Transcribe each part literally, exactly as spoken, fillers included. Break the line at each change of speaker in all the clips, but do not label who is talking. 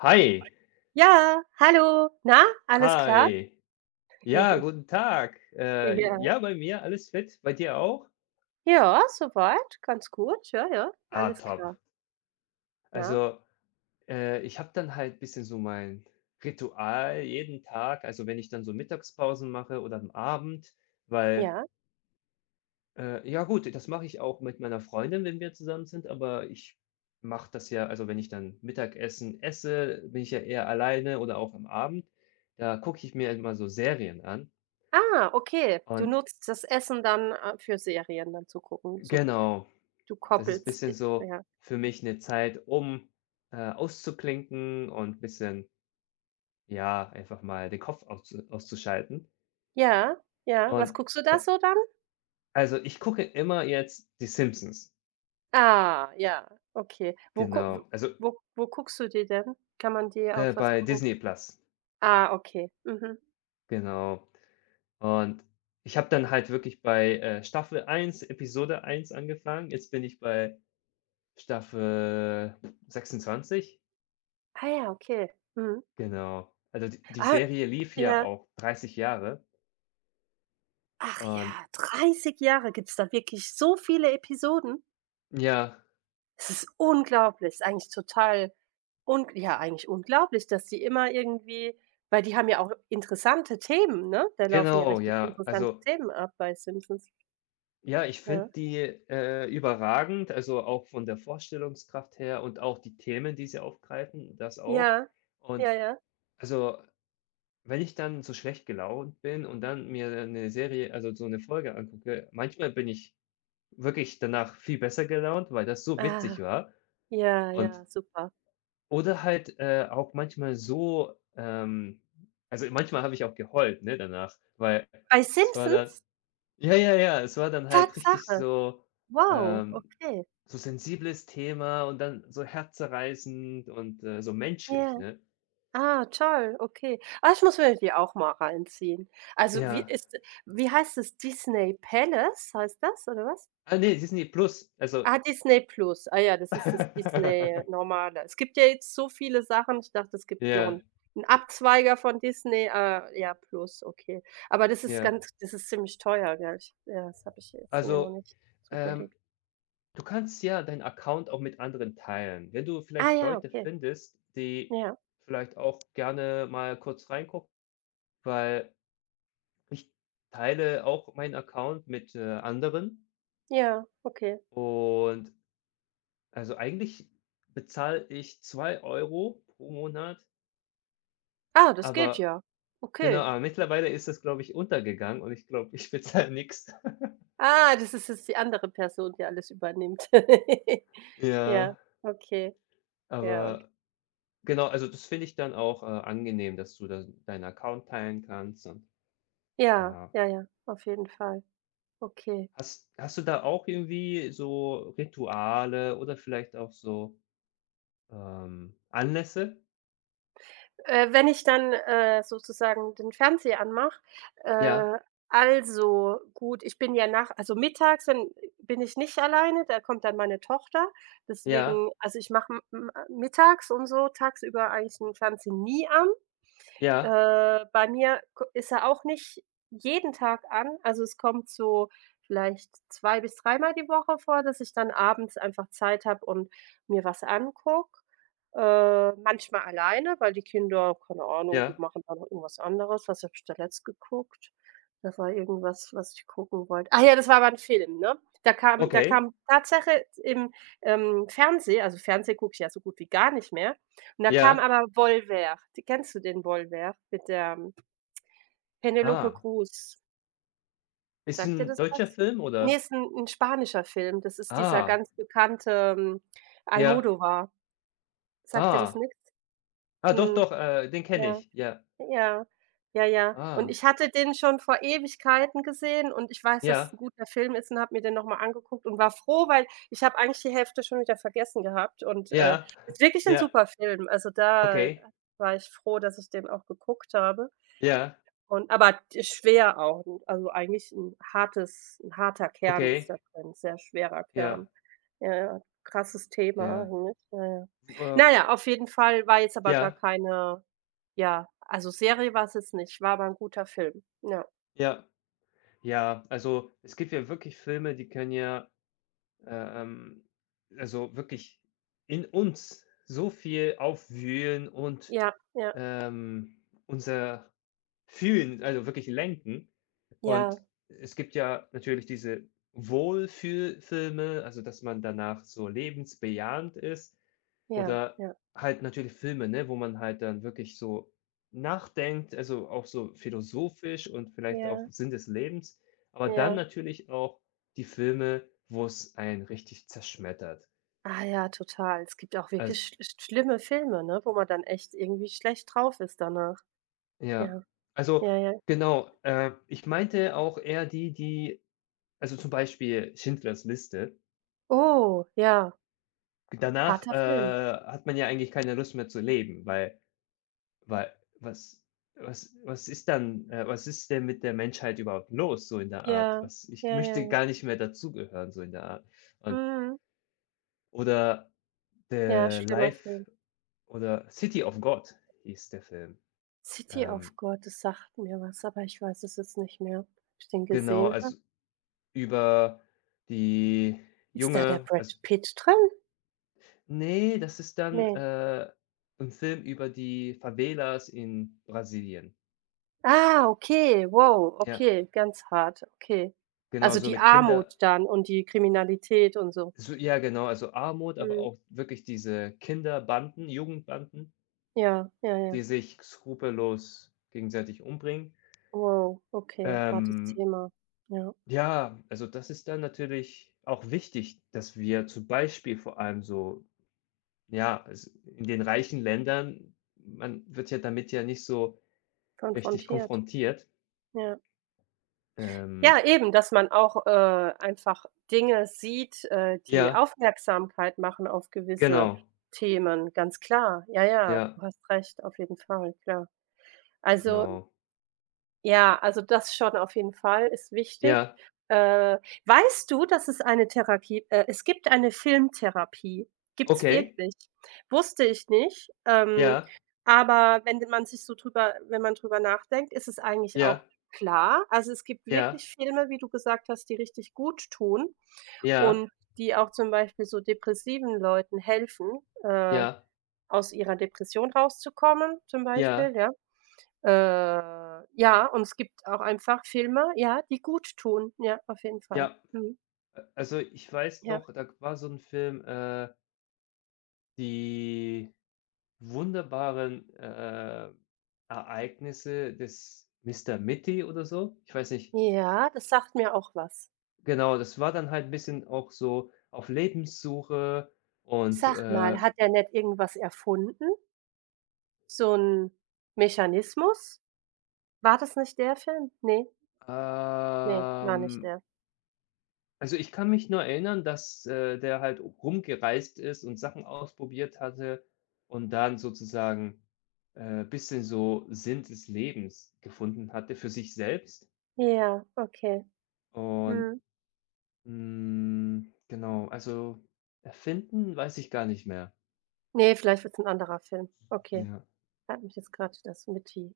Hi,
Ja, hallo. Na, alles klar?
hi. Ja, guten Tag. Äh,
Ja.
ja, bei mir alles fit, bei dir auch?
Ja, soweit, ganz gut. Ja, ja,
Ah,
alles klar.
top.
Na,
Also, äh, ich habe dann halt ein bisschen so mein Ritual jeden Tag, also wenn ich dann so Mittagspausen mache oder am Abend, weil,
ja.
äh, ja gut, das mache ich auch mit meiner Freundin, wenn wir zusammen sind, aber ich mache das ja, also wenn ich dann Mittagessen esse, bin ich ja eher alleine oder auch am Abend, da gucke ich mir immer so Serien an
Ah, okay. Du
und
nutzt das Essen dann, äh, für Serien dann zu gucken. So,
genau.
du
Das ist ein
koppelst
bisschen
di
so
ja.
für mich eine Zeit, um äh, auszuklinken und ein bisschen, ja, einfach mal den Kopf auszu auszuschalten.
Ja, ja. Was
Und
guckst du
da
da so dann?
also, ich gucke immer jetzt die Simpsons,
Ah, ja, okay. Wo guck w
genau. Also,
wo wo guckst du die denn? Kann man die
äh,
auf was
bei
gucken?
Disney Plus,
Ah, okay. Mhm.
genau. Und ich habe dann halt wirklich bei äh, Staffel eins Episode eins angefangen. Jetzt bin ich bei Staffel sechsundzwanzig,
Ah ja, okay. Mhm.
genau. Also, die die
Ah,
Serie lief ja
ja.
auch 30 Jahre
Ach
und
ja, dreißig Jahre gibt's da wirklich so viele Episoden?
ja.
Es ist unglaublich, ist eigentlich total un ja, eigentlich unglaublich, dass die immer irgendwie weil die haben ja auch interessante Themen, ne? Da laufen ja
Genau,
richtig
ja.
interessante
Also,
Themen ab bei Simpsons.
ja, ich finde
Ja.
die äh, überragend, also auch von der Vorstellungskraft her und auch die Themen, die sie aufgreifen, das auch.
Ja.
Und
Ja, ja.
also, wenn ich dann so schlecht gelaunt bin und dann mir eine Serie also so eine Folge angucke, manchmal bin ich wirklich danach viel besser gelaunt, weil das so
Ah,
witzig war.
ja,
Und
ja, super.
oder halt, äh, auch manchmal so, ähm also manchmal habe ich auch geheult, ne, danach, weil
Bei
das war dann.
Simpsons?
Ja, ja, ja, es war dann halt richtig
Tatsache?
so
Wow,
ähm,
okay.
so sensibles Thema und dann so herzzerreißend und äh, so menschlich,
Ja.
ne?
Ah, toll, okay. Ah, ich muss mir die auch mal reinziehen. Also, wie
Ja.
ist wie heißt es? Disney Palace heißt das oder was?
Ah, ne, Disney Plus, also.
Ah, Disney Plus. Ah ja, das ist das Disney normale. Es gibt ja jetzt so viele Sachen. Ich dachte, es gibt noch einen
Ja,
'n Abzweiger von Disney. Ah, ja, Plus, okay. Aber das ist
ja.
ganz das ist ziemlich teuer, gell? Ich ja, das habe ich jetzt mir noch
Also,
nicht
ähm,
zugelegt.
du kannst ja deinen Account auch mit anderen teilen. Wenn du
Ah
vielleicht
ja,
Leute
okay.
findest, die
Ja,
vielleicht auch gerne mal kurz reingucken, weil ich teile auch meinen Account mit äh, anderen
ja, okay.
und also, eigentlich bezahle ich zwei Euro pro Monat,
Ah, das geht
aber
ja.
genau,
Okay.
aber mittlerweile ist das, glaube ich, untergegangen und ich glaube, ich bezahle nichts.
Ah, das ist jetzt die andere Person, die alles übernimmt. Ja,
Ja,
okay. Ja, ok
aber genau, also, das finde ich dann auch äh, angenehm, dass du da deinen Account teilen kannst und
ja,
ja.
ja, ja, auf jeden Fall. Okay.
Hast hast du da auch irgendwie so Rituale oder vielleicht auch so, ähm, Anlässe?
Äh, wenn ich dann, äh, sozusagen den Fernseher anmache
Ja,
äh, also gut, ich bin ja nach also mittags dann bin ich nicht alleine, da kommt dann meine Tochter.
ja,
Deswegen also ich mache mittags und so tagsüber eigentlich den Fernseher nie an.
ja,
Äh, bei mir ko ist er auch nicht jeden Tag an. Also, es kommt so vielleicht zwei bis dreimal die Woche vor, dass ich dann abends einfach Zeit habe und mir was angucke. Äh, manchmal alleine, weil die Kinder, keine Ahnung, die
ja.
machen dann noch irgendwas anderes. Was habe ich da letzt geguckt? Das war irgendwas, was ich gucken wollte. Ach ja, das war aber 'n Film, ne? Da kam da
Okay.
kam Tatsache im, ähm, Fernseh also, Fernsehen gucke ich ja so gut wie gar nicht mehr und da kam
Ja.
aber Wollwer. Die kennst du den Wollwer mit der Penelope
Ah.
Cruz?
Ist
Sagt dir
ein
das
deutscher
was?
Film
Ne,
oder?
ist 'n 'n spanischer Film. Das ist dieser
Ah.
ganz bekannte, ähm,
Ja.
Almodóvar. Sagt dir das
Ah.
nix?
Ah, doch,
Hm,
doch, äh, den kenne
ja,
ich. Ja.
ja, ja, ja. Und
Ah.
ich hatte den schon vor Ewigkeiten gesehen und ich weiß, dass es
Ja.
'n guter Film ist und habe mir den noch mal angeguckt und war froh, weil ich habe eigentlich die Hälfte schon wieder vergessen gehabt und, äh,
Ja.
ist wirklich 'n
Ja.
super Film. Also, da
Okay.
war ich froh, dass ich den auch geguckt habe.
Ja.
Und aber schwer auch, also eigentlich ein hartes 'n harter Kern ist
Okay.
da drin, sehr schwerer
Ja.
Kern. Ja, ja, krasses Thema
Ja.
eigentlich. Ja, ja.
Äh,
Na ja, auf jeden Fall war jetzt aber gar
ja.
keine ja, also Serie war es jetzt nicht, war aber 'n guter Film. Ja.
Ja. Ja, also, es gibt ja wirklich Filme, die können ja, äh, ähm, also, wirklich in uns so viel aufwühlen und
Ja, ja,
ähm, unser Fühlen, also wirklich lenken.
ja,
Und es gibt ja natürlich diese Wohlfühlfilme, also dass man danach so lebensbejahend ist
ja,
oder
ja,
halt natürlich Filme, ne, wo man halt dann wirklich so nachdenkt, also auch so philosophisch und vielleicht auch
ja,
Sinn des Lebens, aber dann
ja.
natürlich auch die Filme, wo es einen richtig zerschmettert.
Ah ja, total. Es gibt auch
Also,
wirklich sch sch schlimme Filme, ne, wo man dann echt irgendwie schlecht drauf ist danach.
ja,
Ja,
also
ja, ja.
genau, äh, ich meinte auch eher die, die, also zum Beispiel Schindlers Liste,
Oh, ja,
danach
harter
äh,
Film.
hat man ja eigentlich keine Lust mehr zu leben, weil weil was was was ist dann äh, was ist denn mit der Menschheit überhaupt los, so in der Art?
Ja,
Was Ich
ja, ja,
möchte
ja.
gar nicht mehr dazugehören, so in der Art. Und
Mhm.
oder
Ja,
The
schlimmer
Life
Film.
oder City of God hieß der Film.
City of
Ähm,
God, das sagt mir was, aber ich weiß es jetzt nicht mehr, ob ich den
genau,
gesehen
also
habe.
über die
Ist da der
junge
Brad
also
Pitt drin?
nee, das ist dann
Ne.
äh, 'n Film über die Favelas in Brasilien.
Ah, okay, wow,
Ja.
okay, ganz hart, okay.
Genau,
Also,
so
die
mit Kinder,
Armut dann und die Kriminalität und so.
so ja, genau, also Armut, aber
Mhm.
auch wirklich diese Kinderbanden, Jugendbanden,
Ja, ja, ja.
die sich skrupellos gegenseitig umbringen.
Wow, okay, hartes
Ähm,
Thema. Ja,
ja, also das ist dann natürlich auch wichtig, dass wir zum Beispiel vor allem so, ja, es in den reichen Ländern, man wird ja damit ja nicht so richtig
konfrontiert,
konfrontiert.
ja.
Ähm,
Ja, eben, dass man auch, äh, einfach Dinge sieht, äh, die
ja,
Aufmerksamkeit machen auf gewisse
genau.
Themen, ganz klar. Ja, ja,
Ja,
du hast recht, auf jeden Fall, klar. Also,
genau.
ja, also das schon auf jeden Fall, ist wichtig.
Ja,
Äh, weißt du, dass es eine Therapie äh, es gibt eine Filmtherapie gibt's
okay.
wirklich. Wusste ich nicht, ähm,
Ja,
aber wenn man sich so drüber wenn man drüber nachdenkt, ist es eigentlich
ja,
auch klar. Also, es gibt
ja,
wirklich Filme, wie du gesagt hast, die richtig gut tun
ja, ja.
und die auch zum Beispiel so depressiven Leuten helfen, äh,
Ja,
aus ihrer Depression rauszukommen zum Beispiel,
ja,
ja? Äh, ja, und es gibt auch einfach Filme, ja, die gut tun. Ja, auf jeden Fall.
ja.
Mhm.
Äh, also, ich weiß
Ja.
noch, da war so ein Film, äh, die wunderbaren äh, Ereignisse des Mister Mitty oder so. Ich weiß nicht.
Ja, das sagt mir auch was.
Genau, das war dann halt ein bisschen auch so auf Lebenssuche und
Sag
äh,
mal, hat er nicht irgendwas erfunden? So 'n Mechanismus? War das nicht der Film? Ne, ne, war nicht
ähm
der.
also, ich kann mich nur erinnern, dass äh, der halt rumgereist ist und Sachen ausprobiert hatte und dann sozusagen äh, bisschen so Sinn des Lebens gefunden hatte für sich selbst.
Ja, okay.
Und
Mhm.
hm, genau, also erfinden weiß ich gar nicht mehr.
Ne, vielleicht wird's 'n anderer Film. Okay.
Ja.
Hat mich jetzt grad das mit „T“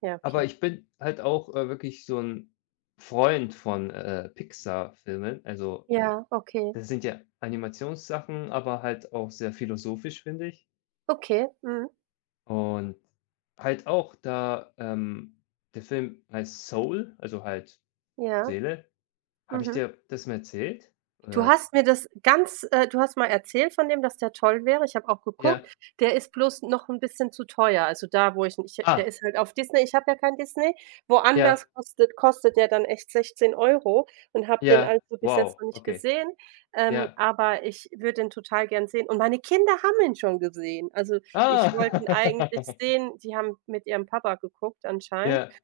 ja,
Aber
okay.
ich bin halt auch äh, wirklich so ein Freund von äh, Pixar-Filmen. Also,
Ja, okay.
das sind ja Animationssachen, aber halt auch sehr philosophisch, finde ich.
Okay, mhm.
Und halt auch da, ähm der Film heißt Soul, also halt
Ja,
Seele. Habe ich
mhm.
dir das mal erzählt?
Du
Oder
hast mir das ganz äh, du hast mal erzählt von dem, dass der toll wäre. Ich habe auch geguckt.
ja.
Der ist bloß noch ein bisschen zu teuer. Also, da, wo ich n der
Ah,
ist halt auf Disney. Ich habe ja kein Disney.
ja,
Woanders kostet kostet der dann echt sechzehn Euro und habe den
ja,
also bis jetzt
wow,
noch nicht
okay.
gesehen. Ähm,
Ja.
aber ich würde den total gern sehen und meine Kinder haben ihn schon gesehen. Also, ich wollte ihn eigentlich
Ah.
sehen. Die haben mit ihrem Papa geguckt anscheinend
Ja,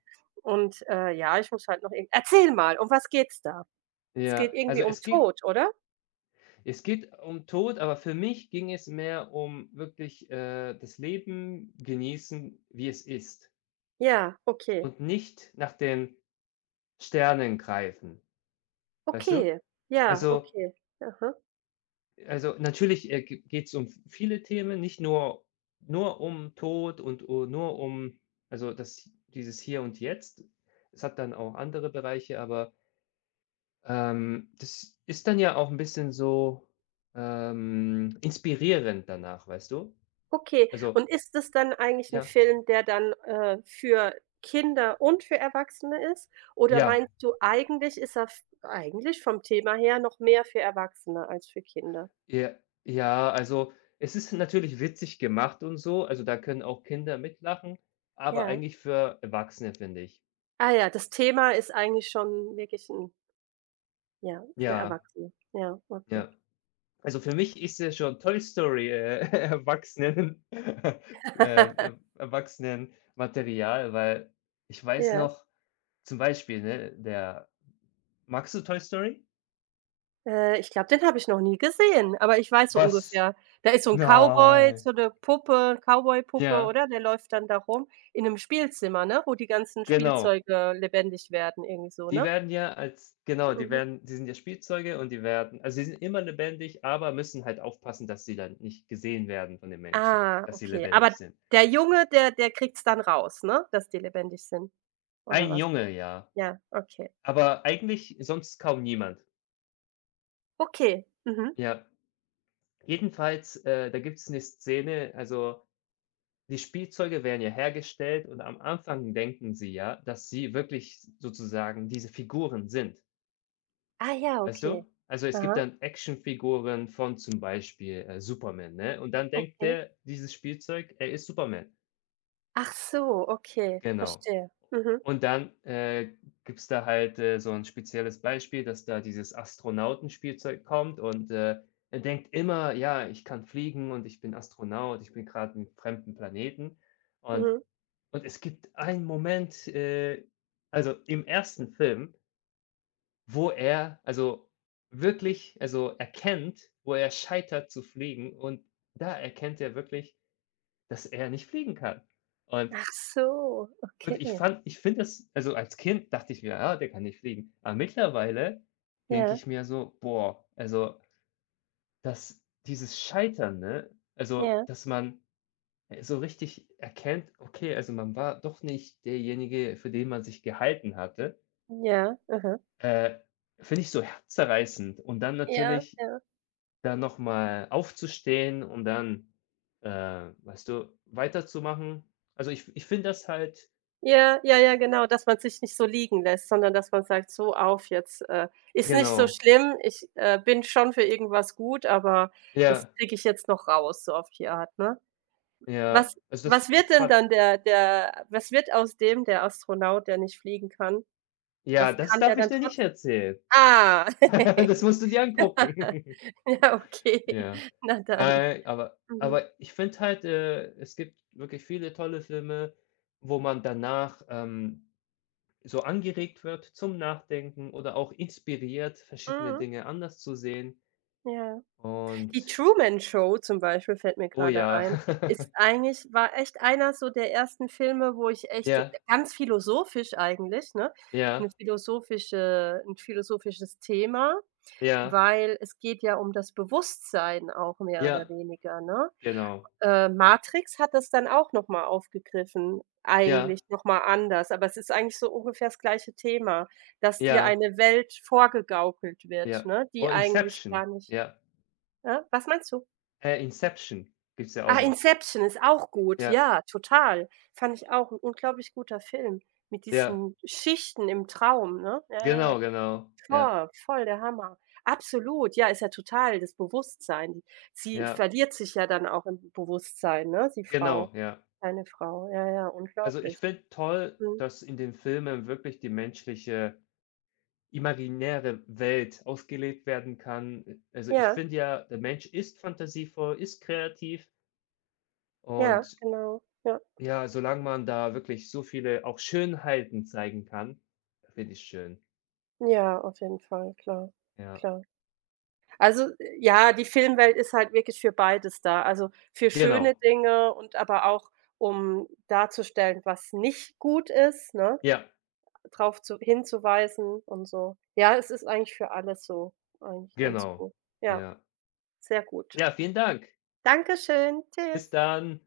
und, äh, ja, ich muss halt noch irgend erzähl mal, um was geht's da? Es
ja.
geht
Also,
irgendwie um
es geht
Tod, oder?
es geht um Tod, aber für mich ging es mehr um wirklich äh, das Leben genießen, wie es ist
Ja, okay.
und nicht nach den Sternen greifen, weißt du?
Okay. Ja,
Also
okay. Aha.
Also, natürlich äh, ge geht's um viele Themen, nicht nur nur um Tod und u nur um, also, das dieses Hier und Jetzt. Es hat dann auch andere Bereiche, aber ähm, das ist dann ja auch ein bisschen so ähm, inspirierend danach, weißt du?
Okay.
Also
Und ist es dann eigentlich 'n
ja,
Film, der dann, äh, für Kinder und für Erwachsene ist? Oder
ja,
meinst du, eigentlich ist er f eigentlich vom Thema her noch mehr für Erwachsene als für Kinder?
ja, ja, also, es ist natürlich witzig gemacht und so, also, da können auch Kinder mitlachen, aber
Ja.
eigentlich für Erwachsene, finde ich.
Ah ja, das Thema ist eigentlich schon wirklich 'n ja, für
Ja,
Erwachsene. Ja, okay.
ja. Also für mich ist ja schon Toy Story, äh, Erwachsenen ähm, er Erwachsenenmaterial, weil ich weiß
Ja.
noch zum Beispiel, ne, der magst du Toy Story?
Äh, ich glaube, den habe ich noch nie gesehen, aber ich weiß so
Was?
ungefähr. Da ist so 'n Cowboy,
Nein.
so 'ne Puppe Cowboy-Puppe,
Ja,
oder? Der läuft dann da rum in 'nem Spielzimmer, ne, wo die ganzen
genau.
Spielzeuge lebendig werden, irgendwie so,
Die
ne?
werden ja als Genau, die
Mhm.
werden die sind ja Spielzeuge und die werden also, sie sind immer lebendig, aber müssen halt aufpassen, dass sie dann nicht gesehen werden von den Menschen,
Ah,
dass sie
okay. Aber
lebendig sind.
der Junge, der der kriegt's dann raus, ne, dass die lebendig sind, oder
Ein
was?
Junge, ja,
Ja, okay.
aber eigentlich sonst kaum niemand.
Okay, mhm.
Ja. Jedenfalls, äh, da gibt es eine Szene, also, die Spielzeuge werden ja hergestellt und am Anfang denken sie ja, dass sie wirklich sozusagen diese Figuren sind,
Ah ja,
weißt
okay.
du? Also, es gibt
Aha,
dann Actionfiguren von zum Beispiel äh, Superman, ne? Und dann denkt
okay.
er, dieses Spielzeug, er ist Superman.
Ach so, okay,
Genau.
verstehe. Mhm,
Und dann äh, gibt's da halt äh, so ein spezielles Beispiel, dass da dieses Astronautenspielzeug kommt und äh, er denkt immer: „Ja, ich kann fliegen und ich bin Astronaut, ich bin gerade 'n fremden Planeten.“ Und
mhm.
und es gibt einen Moment, äh, also im ersten Film, wo er also wirklich also erkennt, wo er scheitert zu fliegen, und da erkennt er wirklich, dass er nicht fliegen kann. Und
Ach so,
und ich
okay.
fand ich finde es, also als Kind dachte ich mir: „Ja, der kann nicht fliegen.“ Aber mittlerweile denke
Ja,
ich mir so: „Boah, also, das dieses Scheitern, ne? Also,
ja.
dass man äh, so richtig erkennt, okay, also, man war doch nicht derjenige, für den man sich gehalten hatte.“
Ja, aha.
Äh, Finde ich so herzzerreißend. Und dann
Ja,
natürlich
ja.
da noch mal aufzustehen und dann äh, weißt du, weiterzumachen. Also, ich ich finde das halt
Ja, ja, ja, genau, dass man sich nicht so liegen lässt, sondern dass man sagt: „So, auf jetzt, äh, ist nicht so
genau.
schlimm. Ich, äh, bin schon für irgendwas gut, aber das
Ja.
kriege ich jetzt noch raus“, so auf die Art, ne? Was
Ja, also das
was wird denn
fand
dann der der Was wird aus dem, der Astronaut, der nicht fliegen kann?
ja,
Was
das
kann der
darf ich
dann
dir nicht
trotz
erzählen.
ah.
Das musst du dir angucken.
Ja, okay.
Ja.
Na dann.
Nein, aber
Mhm.
aber ich finde halt äh, es gibt wirklich viele tolle Filme, wo man danach ähm, so angeregt wird zum Nachdenken oder auch inspiriert, verschiedene
Mhm.
Dinge anders zu sehen.
Ja. Die
Und
„Truman Show“ zum Beispiel fällt mir
oh
gerade
ja.
ein, ist eigentlich war echt einer so der ersten Filme, wo ich echt so,
Ja,
ganz philosophisch eigentlich, ne? 'Ne
ja,
philosophische 'n philosophisches Thema,
ja,
weil es geht ja um das Bewusstsein auch mehr oder
ja,
weniger, ne?
genau.
Äh, Matrix hat das dann auch noch mal aufgegriffen,
Ja,
eigentlich noch mal anders, aber es ist eigentlich so ungefähr das gleiche Thema, dass dir
ja,
eine Welt vorgegaukelt wird,
ja.
ne,
Oh,
die eigentlich
Inception.
gar nicht
Ja.
ja, was meinst du?
Äh, Inception gibt's ja auch
Ah,
noch.
Inception ist auch gut.
Ja,
Ja, total. Fand ich auch 'n unglaublich guter Film mit
ja,
diesen Schichten im Traum, ne? Ja, ja.
genau, genau. Ja,
Voll, voll der Hammer. Absolut. Ja, ist ja total das Bewusstsein. Sie
ja,
verliert sich ja dann auch im Bewusstsein, ne, die Frau,
genau, ja.
kleine Frau. Ja, ja,
Also, ich
unglaublich.
finde toll,
Mhm.
dass in den Filmen wirklich die menschliche imaginäre Welt ausgelebt werden kann. Äh, also, ich
Ja,
finde ja, der Mensch ist fantasievoll, ist kreativ
ja,
und
genau. Ja,
ja, solange man da wirklich so viele auch Schönheiten zeigen kann, finde ich schön.
ja, auf jeden Fall, klar,
Ja,
klar. Also, ja, die Filmwelt ist halt wirklich für beides da. Also, für schöne
genau.
Dinge und aber auch, um darzustellen, was nicht gut ist, ne,
Ja,
drauf zu hinzuweisen und so. Ja, es ist eigentlich für alles so eigentlich ganz
genau.
gut. Ja,
Ja.
sehr gut.
Ja, vielen Dank.
Dankeschön. Tschüss.
Bis dann.